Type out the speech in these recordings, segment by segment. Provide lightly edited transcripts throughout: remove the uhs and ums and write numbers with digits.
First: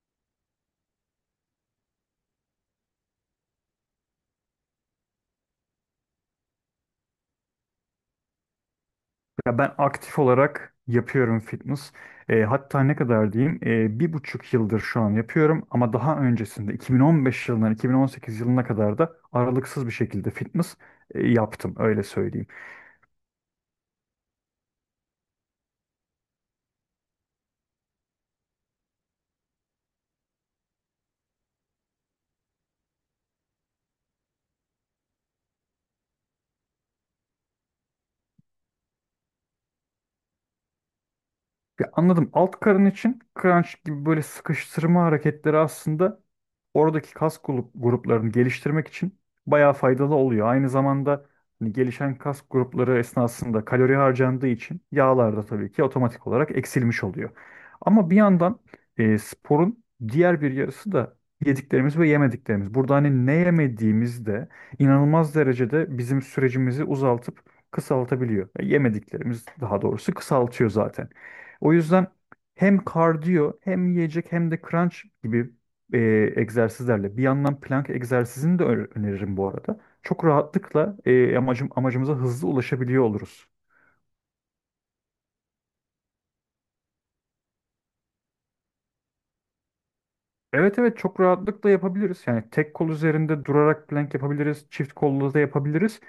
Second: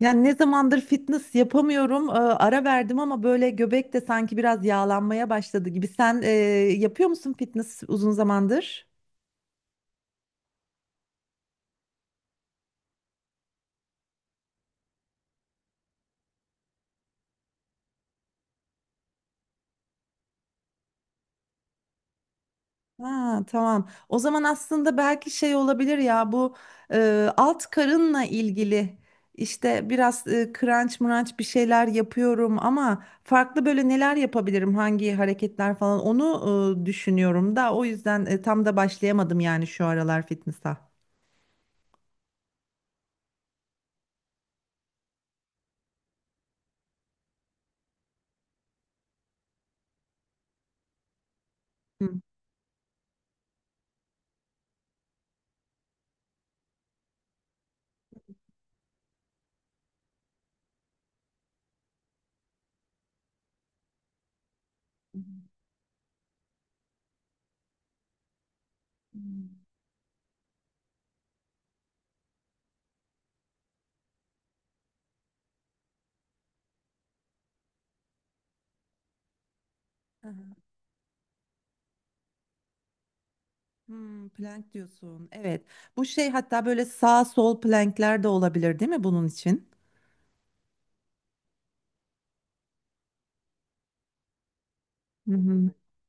Yani ne zamandır fitness yapamıyorum. Ara verdim ama böyle göbek de sanki biraz yağlanmaya başladı gibi. Sen yapıyor musun fitness uzun zamandır? Ya ben aktif olarak yapıyorum fitness. Hatta ne kadar diyeyim bir buçuk yıldır şu an yapıyorum ama daha öncesinde 2015 yılından 2018 yılına kadar da aralıksız bir şekilde fitness yaptım öyle söyleyeyim. Ha, tamam. O zaman aslında belki şey olabilir ya bu alt karınla ilgili işte biraz crunch mrunch bir şeyler yapıyorum ama farklı böyle neler yapabilirim hangi hareketler falan onu düşünüyorum da o yüzden tam da başlayamadım yani şu aralar fitness'a. Ya anladım, alt karın için crunch gibi böyle sıkıştırma hareketleri aslında oradaki gruplarını geliştirmek için bayağı faydalı oluyor. Aynı zamanda hani gelişen Hmm. kas grupları esnasında kalori harcandığı için yağlar da tabii ki otomatik olarak eksilmiş oluyor. Ama bir yandan sporun diğer bir yarısı da yediklerimiz ve yemediklerimiz. Burada hani ne yemediğimiz de inanılmaz derecede bizim sürecimizi uzaltıp kısaltabiliyor. Yemediklerimiz Hmm. daha doğrusu kısaltıyor zaten. O yüzden hem kardiyo hem yiyecek hem de crunch gibi e, egzersizlerle. Bir yandan plank egzersizini de öneririm bu arada. Çok Aha. rahatlıkla amacımıza hızlı ulaşabiliyor oluruz. Plank diyorsun. Evet. Bu şey hatta böyle sağ sol plankler de olabilir değil mi bunun için? Evet, evet, çok rahatlıkla yapabiliriz. Yani tek kol üzerinde durarak plank yapabiliriz. Çift kollu da Hı yapabiliriz.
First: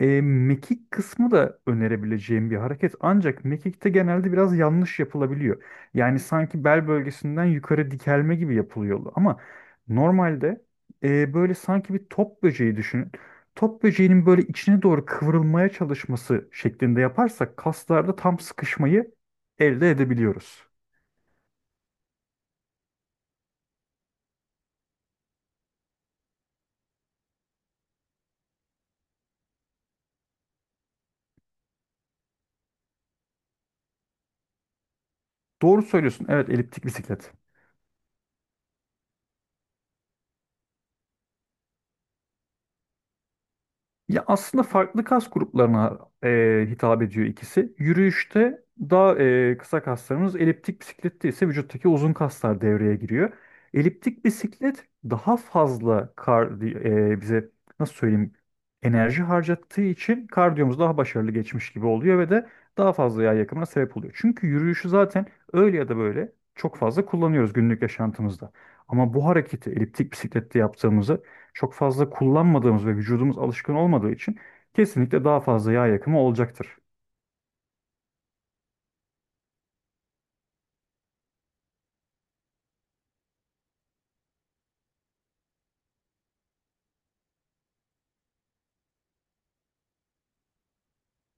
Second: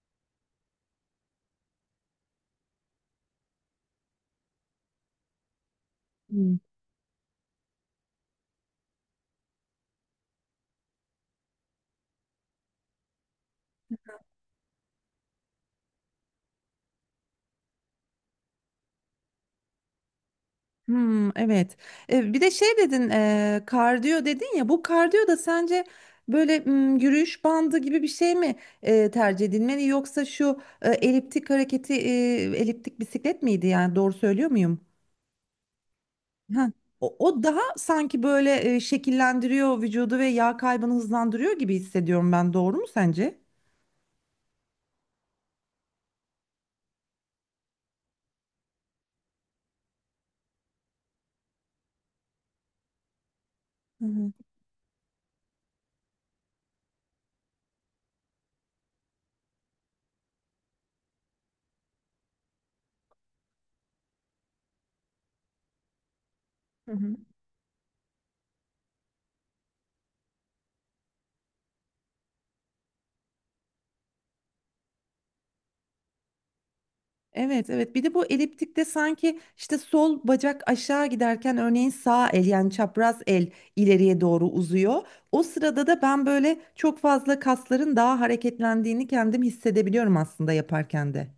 Mekik kısmı da önerebileceğim bir hareket. Ancak mekikte genelde biraz yanlış yapılabiliyor. Yani hı. sanki bel bölgesinden yukarı dikelme gibi yapılıyor. Ama normalde böyle sanki bir top böceği düşünün. Top böceğinin böyle içine doğru kıvrılmaya çalışması şeklinde yaparsak kaslarda tam sıkışmayı elde edebiliyoruz. Hmm, evet. Bir de şey dedin, kardiyo dedin ya. Bu kardiyo da sence böyle yürüyüş bandı gibi bir şey mi tercih edilmeli yoksa şu eliptik hareketi, eliptik bisiklet miydi yani doğru söylüyor muyum? Doğru söylüyorsun. Evet, Ha. eliptik O, bisiklet. o daha sanki böyle şekillendiriyor vücudu ve yağ kaybını hızlandırıyor gibi hissediyorum ben. Doğru mu sence? Ya aslında farklı kas gruplarına hitap ediyor ikisi. Yürüyüşte daha kısa kaslarımız, eliptik bisiklette ise vücuttaki uzun kaslar devreye giriyor. Hı Eliptik hı. bisiklet daha fazla bize nasıl söyleyeyim, enerji harcattığı için kardiyomuz daha başarılı geçmiş gibi oluyor ve de daha fazla yağ yakımına sebep oluyor. Çünkü yürüyüşü zaten öyle ya da böyle çok Hı fazla hı. kullanıyoruz günlük yaşantımızda. Ama bu hareketi eliptik bisiklette yaptığımızı çok fazla kullanmadığımız ve vücudumuz alışkın olmadığı için kesinlikle daha fazla yağ yakımı olacaktır. Evet, evet, bir de bu eliptikte sanki işte sol bacak aşağı giderken örneğin sağ el yani çapraz el ileriye doğru uzuyor. O sırada da ben böyle çok fazla kasların daha hareketlendiğini kendim hissedebiliyorum aslında yaparken de.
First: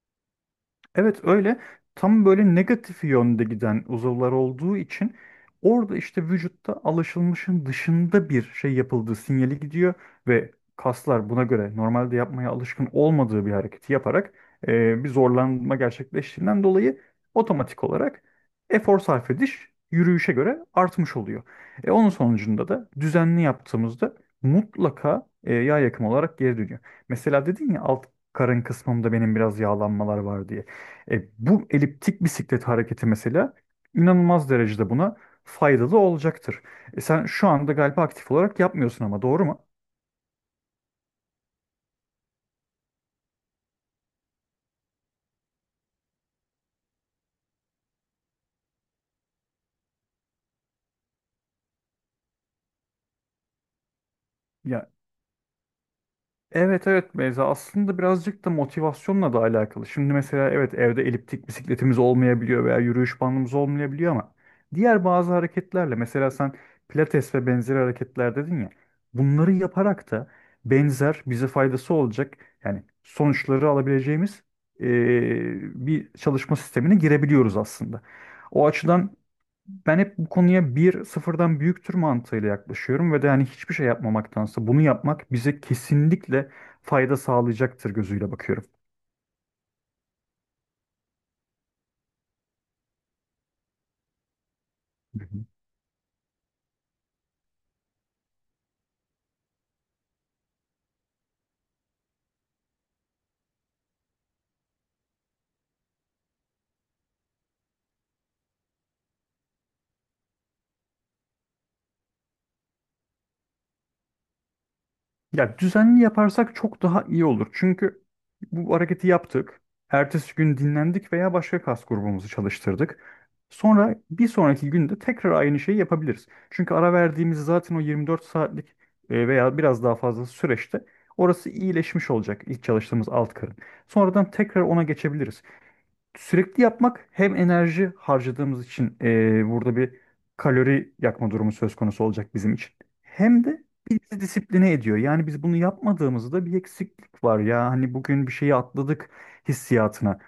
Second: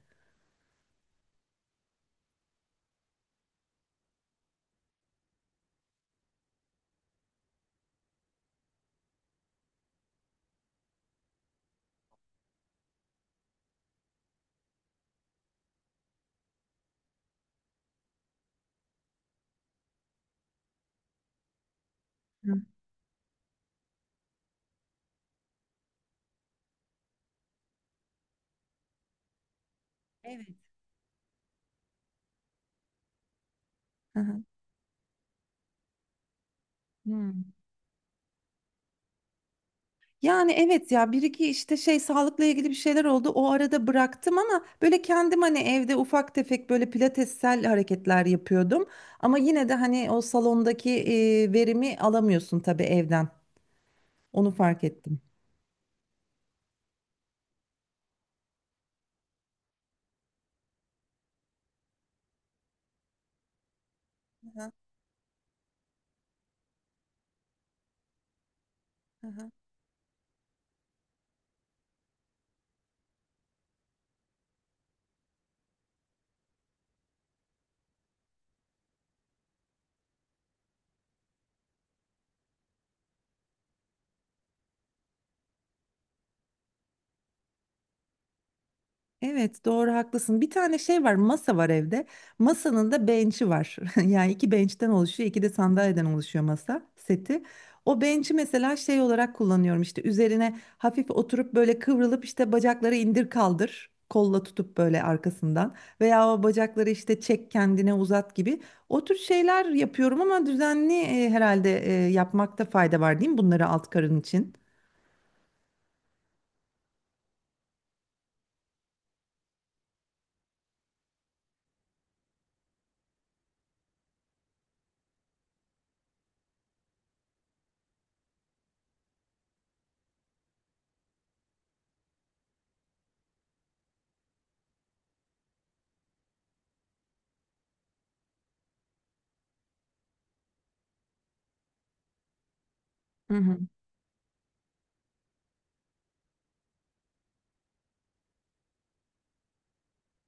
Evet, öyle tam böyle negatif yönde giden uzuvlar olduğu için orada işte vücutta alışılmışın dışında bir şey yapıldığı sinyali gidiyor ve kaslar buna göre normalde yapmaya alışkın olmadığı bir hareketi yaparak bir zorlanma gerçekleştiğinden dolayı otomatik olarak efor sarf ediş yürüyüşe göre artmış oluyor. Onun Hı. sonucunda da düzenli yaptığımızda mutlaka yağ yakımı olarak geri dönüyor. Mesela dedin ya alt karın kısmımda benim biraz yağlanmalar var Evet. diye. Bu eliptik bisiklet hareketi mesela Hı hı. inanılmaz derecede buna faydalı olacaktır. Sen Hmm. şu anda galiba aktif olarak yapmıyorsun ama, doğru mu? Yani evet ya bir iki işte şey sağlıkla ilgili bir şeyler oldu. O arada bıraktım ama böyle kendim hani evde ufak tefek böyle pilatessel hareketler yapıyordum. Ama yine de hani o salondaki verimi alamıyorsun tabii evden. Onu fark Ya ettim. evet, evet, Beyza, aslında birazcık da motivasyonla da alakalı. Şimdi mesela evet, evde eliptik bisikletimiz olmayabiliyor veya yürüyüş bandımız olmayabiliyor ama Aha, diğer bazı hareketlerle mesela sen pilates ve benzeri hareketler dedin ya, aha. bunları yaparak da benzer bize faydası olacak yani sonuçları alabileceğimiz eee, bir çalışma sistemine girebiliyoruz aslında. O açıdan ben hep bu konuya bir sıfırdan büyüktür mantığıyla yaklaşıyorum ve de hani hiçbir şey yapmamaktansa bunu yapmak bize kesinlikle fayda sağlayacaktır gözüyle bakıyorum. Evet, doğru haklısın. Bir tane şey var, masa var evde. Masanın da bench'i var. Yani iki bench'ten Hı oluşuyor, iki hı. de sandalyeden oluşuyor masa seti. O bench'i mesela şey olarak kullanıyorum işte üzerine hafif oturup böyle kıvrılıp işte bacakları indir kaldır. Kolla tutup böyle arkasından veya o bacakları işte çek kendine uzat gibi o tür şeyler yapıyorum ama düzenli herhalde yapmakta fayda var değil mi bunları alt karın için? Ya düzenli yaparsak çok daha iyi olur. Çünkü bu hareketi yaptık. Ertesi gün dinlendik veya başka kas grubumuzu çalıştırdık. Sonra bir sonraki günde tekrar aynı şeyi yapabiliriz. Çünkü ara verdiğimiz zaten o 24 saatlik veya biraz daha fazla süreçte orası iyileşmiş olacak, ilk çalıştığımız alt karın. Sonradan tekrar ona geçebiliriz. Sürekli yapmak hem enerji harcadığımız için burada bir kalori yakma durumu söz konusu olacak bizim için. Hı Hem hı. de bizi disipline ediyor. Yani biz bunu yapmadığımızda bir eksiklik var ya. Hani bugün bir şeyi atladık hissiyatına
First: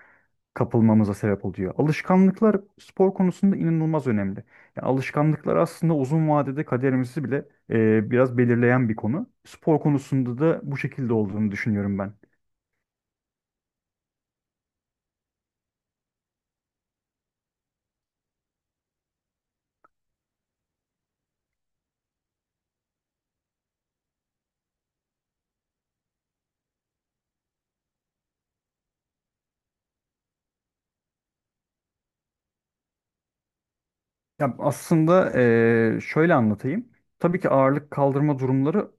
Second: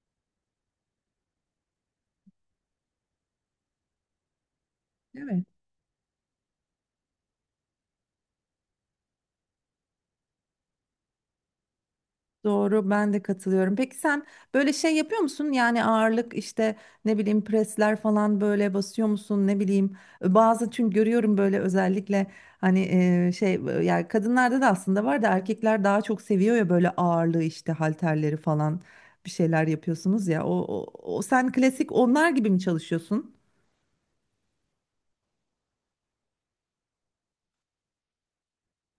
kapılmamıza sebep oluyor. Alışkanlıklar spor konusunda inanılmaz önemli. Yani Evet. alışkanlıklar aslında uzun vadede kaderimizi bile biraz belirleyen bir konu. Spor konusunda da bu şekilde olduğunu düşünüyorum ben. Doğru, ben de katılıyorum. Peki sen böyle şey yapıyor musun? Yani ağırlık işte ne bileyim presler falan böyle basıyor musun? Ne bileyim, bazı çünkü görüyorum böyle özellikle hani yani kadınlarda da aslında var da erkekler daha çok seviyor ya böyle ağırlığı işte halterleri falan bir şeyler yapıyorsunuz ya. O sen klasik onlar gibi mi çalışıyorsun? Ya aslında şöyle anlatayım. Tabii ki ağırlık kaldırma durumları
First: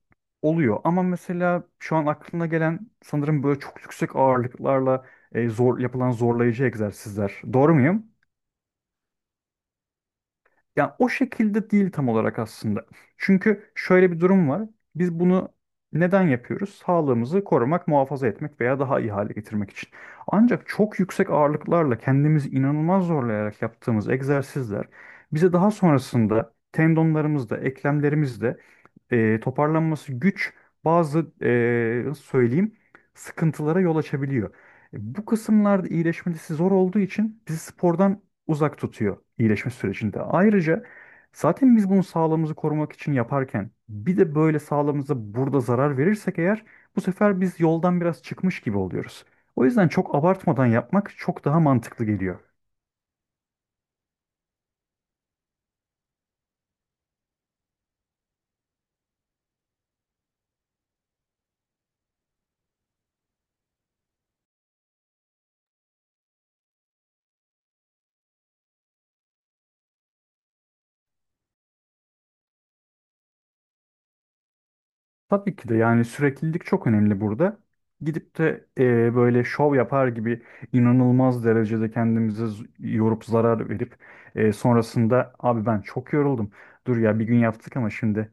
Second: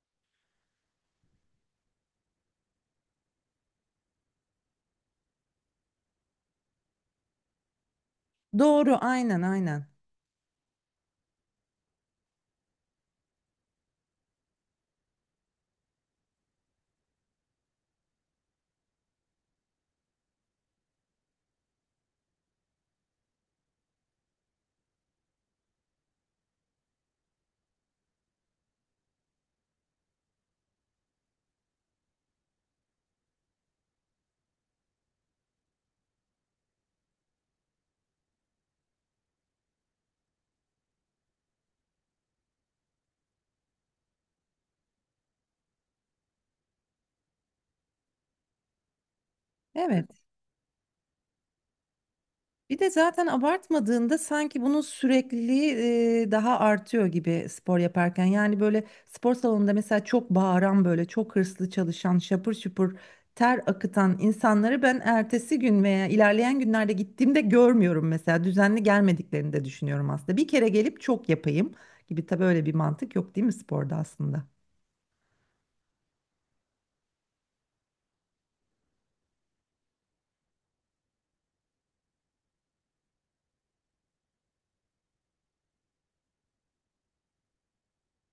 oluyor ama mesela şu an aklına gelen sanırım böyle çok yüksek ağırlıklarla zor yapılan zorlayıcı egzersizler. Doğru muyum? Doğru, aynen aynen. Yani o şekilde değil tam olarak aslında. Çünkü şöyle bir durum var. Biz bunu neden yapıyoruz? Sağlığımızı korumak, muhafaza etmek veya daha iyi hale getirmek için. Ancak çok yüksek ağırlıklarla kendimizi inanılmaz zorlayarak yaptığımız egzersizler bize daha sonrasında tendonlarımızda, eklemlerimizde toparlanması güç bazı nasıl söyleyeyim, sıkıntılara yol açabiliyor. Bu kısımlarda iyileşmesi zor olduğu için bizi spordan uzak tutuyor iyileşme sürecinde. Ayrıca zaten biz bunu sağlığımızı korumak için yaparken bir de böyle sağlığımıza burada zarar verirsek eğer bu sefer biz yoldan biraz çıkmış gibi oluyoruz. O yüzden Evet. çok abartmadan yapmak çok daha mantıklı geliyor. Bir de zaten abartmadığında sanki bunun sürekliliği daha artıyor gibi spor yaparken. Yani böyle spor salonunda mesela çok bağıran böyle çok hırslı çalışan şapır şupur ter akıtan insanları ben ertesi gün veya ilerleyen günlerde gittiğimde görmüyorum mesela. Düzenli gelmediklerini de düşünüyorum aslında. Bir kere gelip çok yapayım gibi, tabii öyle bir mantık yok değil mi sporda aslında? Tabii ki de, yani süreklilik çok önemli burada. Gidip de böyle şov yapar gibi inanılmaz derecede kendimizi yorup zarar verip sonrasında, abi ben çok yoruldum. Dur ya, bir gün yaptık ama şimdi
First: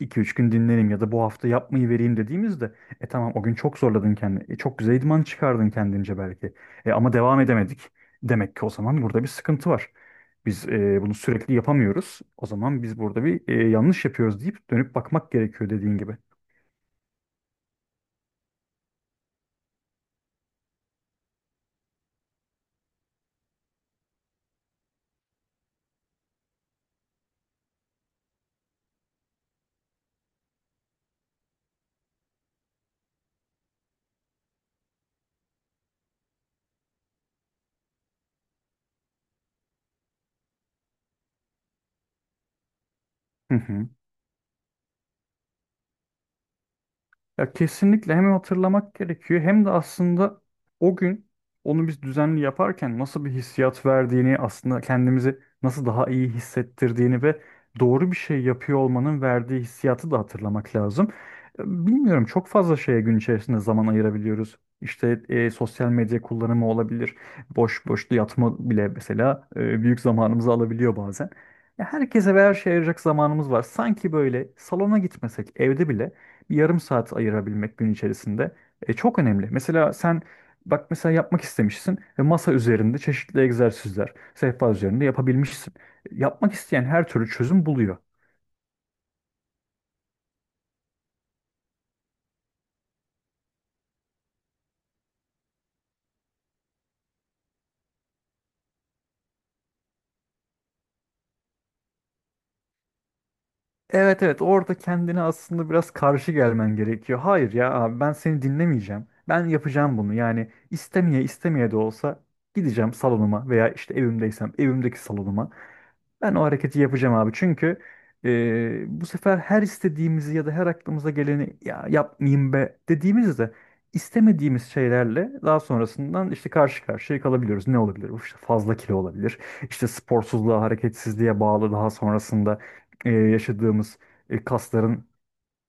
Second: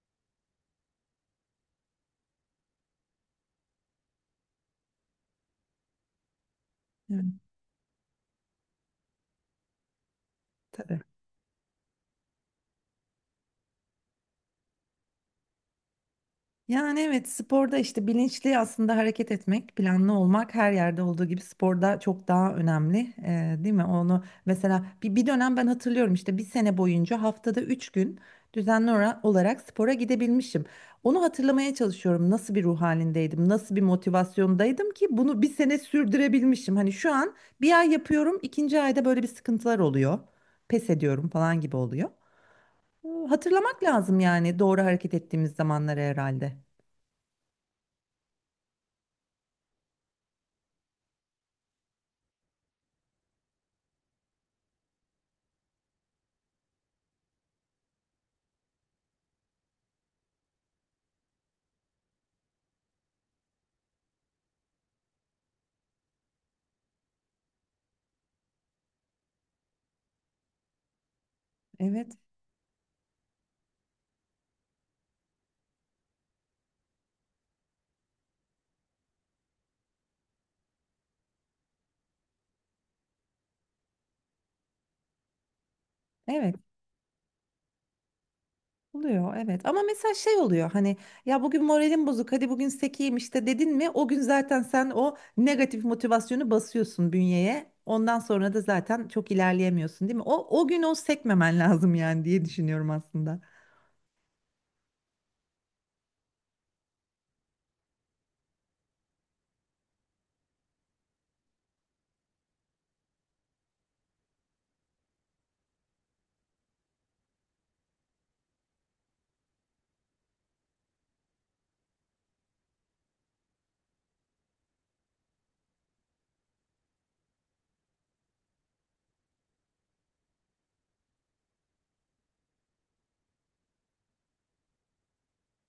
iki üç gün dinleneyim ya da bu hafta yapmayı vereyim dediğimizde, e, tamam, o gün çok zorladın kendini. Çok güzel idman çıkardın kendince belki. Ama Evet. devam edemedik. Demek ki o zaman burada bir sıkıntı var. Biz bunu sürekli yapamıyoruz. O zaman biz burada bir yanlış yapıyoruz deyip dönüp bakmak gerekiyor dediğin gibi. Yani evet, sporda işte bilinçli aslında hareket etmek, planlı olmak her yerde olduğu gibi sporda çok daha önemli, değil mi? Onu mesela bir dönem ben hatırlıyorum işte bir sene boyunca haftada 3 gün düzenli olarak spora gidebilmişim. Onu hatırlamaya çalışıyorum, nasıl bir ruh halindeydim, nasıl bir motivasyondaydım ki bunu bir sene sürdürebilmişim. Hani şu an bir ay yapıyorum, ikinci ayda böyle bir sıkıntılar oluyor, pes ediyorum falan gibi oluyor. Hı Hatırlamak hı. lazım yani doğru hareket ettiğimiz zamanları herhalde. Ya kesinlikle hem hatırlamak gerekiyor hem de aslında o gün onu biz düzenli yaparken nasıl bir hissiyat verdiğini, aslında kendimizi nasıl daha iyi hissettirdiğini ve doğru bir şey yapıyor olmanın verdiği hissiyatı da hatırlamak lazım. Bilmiyorum, çok fazla şeye gün içerisinde zaman ayırabiliyoruz. İşte sosyal medya kullanımı olabilir. Boş boş yatma bile mesela büyük zamanımızı alabiliyor bazen. Ya Evet, herkese ve her şeye ayıracak zamanımız var. Sanki böyle salona gitmesek evde bile bir yarım saat ayırabilmek gün içerisinde çok önemli. Mesela sen bak, mesela yapmak istemişsin ve masa üzerinde çeşitli egzersizler, sehpa üzerinde yapabilmişsin. Yapmak evet isteyen her türlü çözüm buluyor. oluyor, evet. Ama mesela şey oluyor hani, ya bugün moralim bozuk, hadi bugün sekeyim işte dedin mi? O gün zaten sen o negatif motivasyonu basıyorsun bünyeye. Ondan sonra da zaten çok ilerleyemiyorsun, değil mi? O gün o sekmemen lazım yani diye düşünüyorum aslında. Evet, evet, orada kendine aslında biraz karşı gelmen gerekiyor. Hayır ya abi, ben seni dinlemeyeceğim. Ben yapacağım bunu. Yani istemeye istemeye de olsa gideceğim salonuma veya işte evimdeysem evimdeki salonuma. Ben o hareketi yapacağım abi. Çünkü bu sefer her istediğimizi ya da her aklımıza geleni ya yapmayayım be dediğimizde istemediğimiz şeylerle daha sonrasından işte karşı karşıya kalabiliyoruz. Ne olabilir? İşte fazla kilo olabilir. İşte sporsuzluğa, hareketsizliğe bağlı daha sonrasında yaşadığımız kasların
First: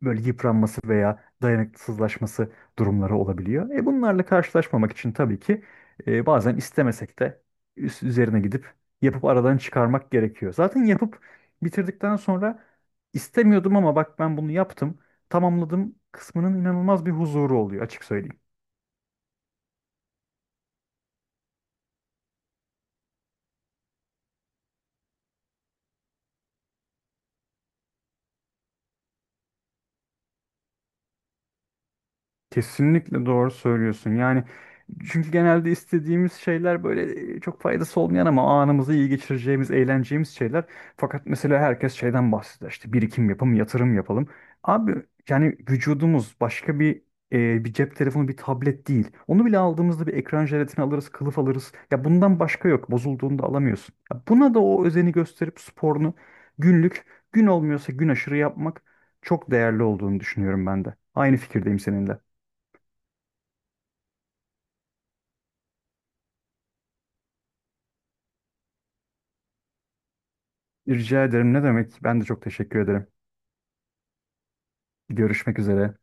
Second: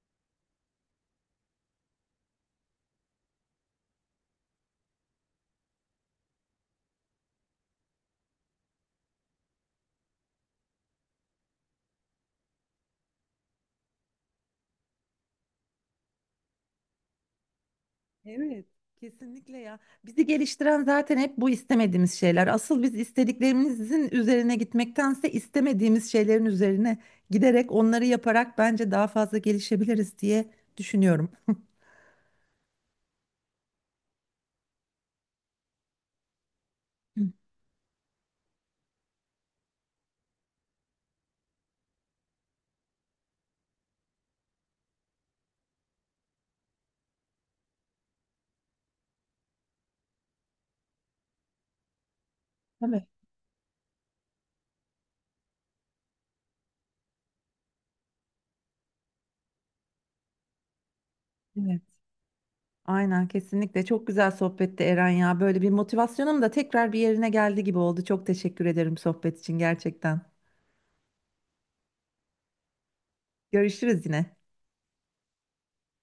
böyle yıpranması veya dayanıksızlaşması durumları olabiliyor. Bunlarla karşılaşmamak için tabii ki bazen istemesek de üst üzerine gidip yapıp aradan çıkarmak gerekiyor. Zaten yapıp bitirdikten sonra, istemiyordum ama bak ben bunu yaptım, tamamladım kısmının inanılmaz bir huzuru oluyor, açık söyleyeyim. Evet. Kesinlikle ya. Bizi geliştiren zaten hep bu istemediğimiz şeyler. Asıl biz istediklerimizin üzerine gitmektense istemediğimiz şeylerin üzerine giderek onları yaparak bence daha fazla gelişebiliriz diye düşünüyorum. Kesinlikle doğru söylüyorsun. Yani çünkü genelde istediğimiz şeyler Hı. böyle çok faydası olmayan ama anımızı iyi geçireceğimiz, eğleneceğimiz şeyler. Fakat mesela herkes şeyden bahseder. İşte birikim yapalım, yatırım yapalım. Abi yani vücudumuz başka bir bir cep telefonu, bir tablet değil. Onu bile aldığımızda bir ekran jelatini alırız, kılıf alırız. Ya bundan başka yok. Tabii. Bozulduğunda alamıyorsun. Ya buna da o özeni gösterip sporunu günlük, gün olmuyorsa gün aşırı yapmak çok değerli olduğunu düşünüyorum ben de. Aynı fikirdeyim Evet. seninle. Aynen kesinlikle. Çok güzel sohbetti Eren ya. Böyle bir motivasyonum da tekrar bir yerine geldi gibi oldu. Çok teşekkür ederim sohbet için gerçekten. Rica ederim. Ne demek? Ben de çok teşekkür ederim. Görüşürüz yine. Görüşmek üzere.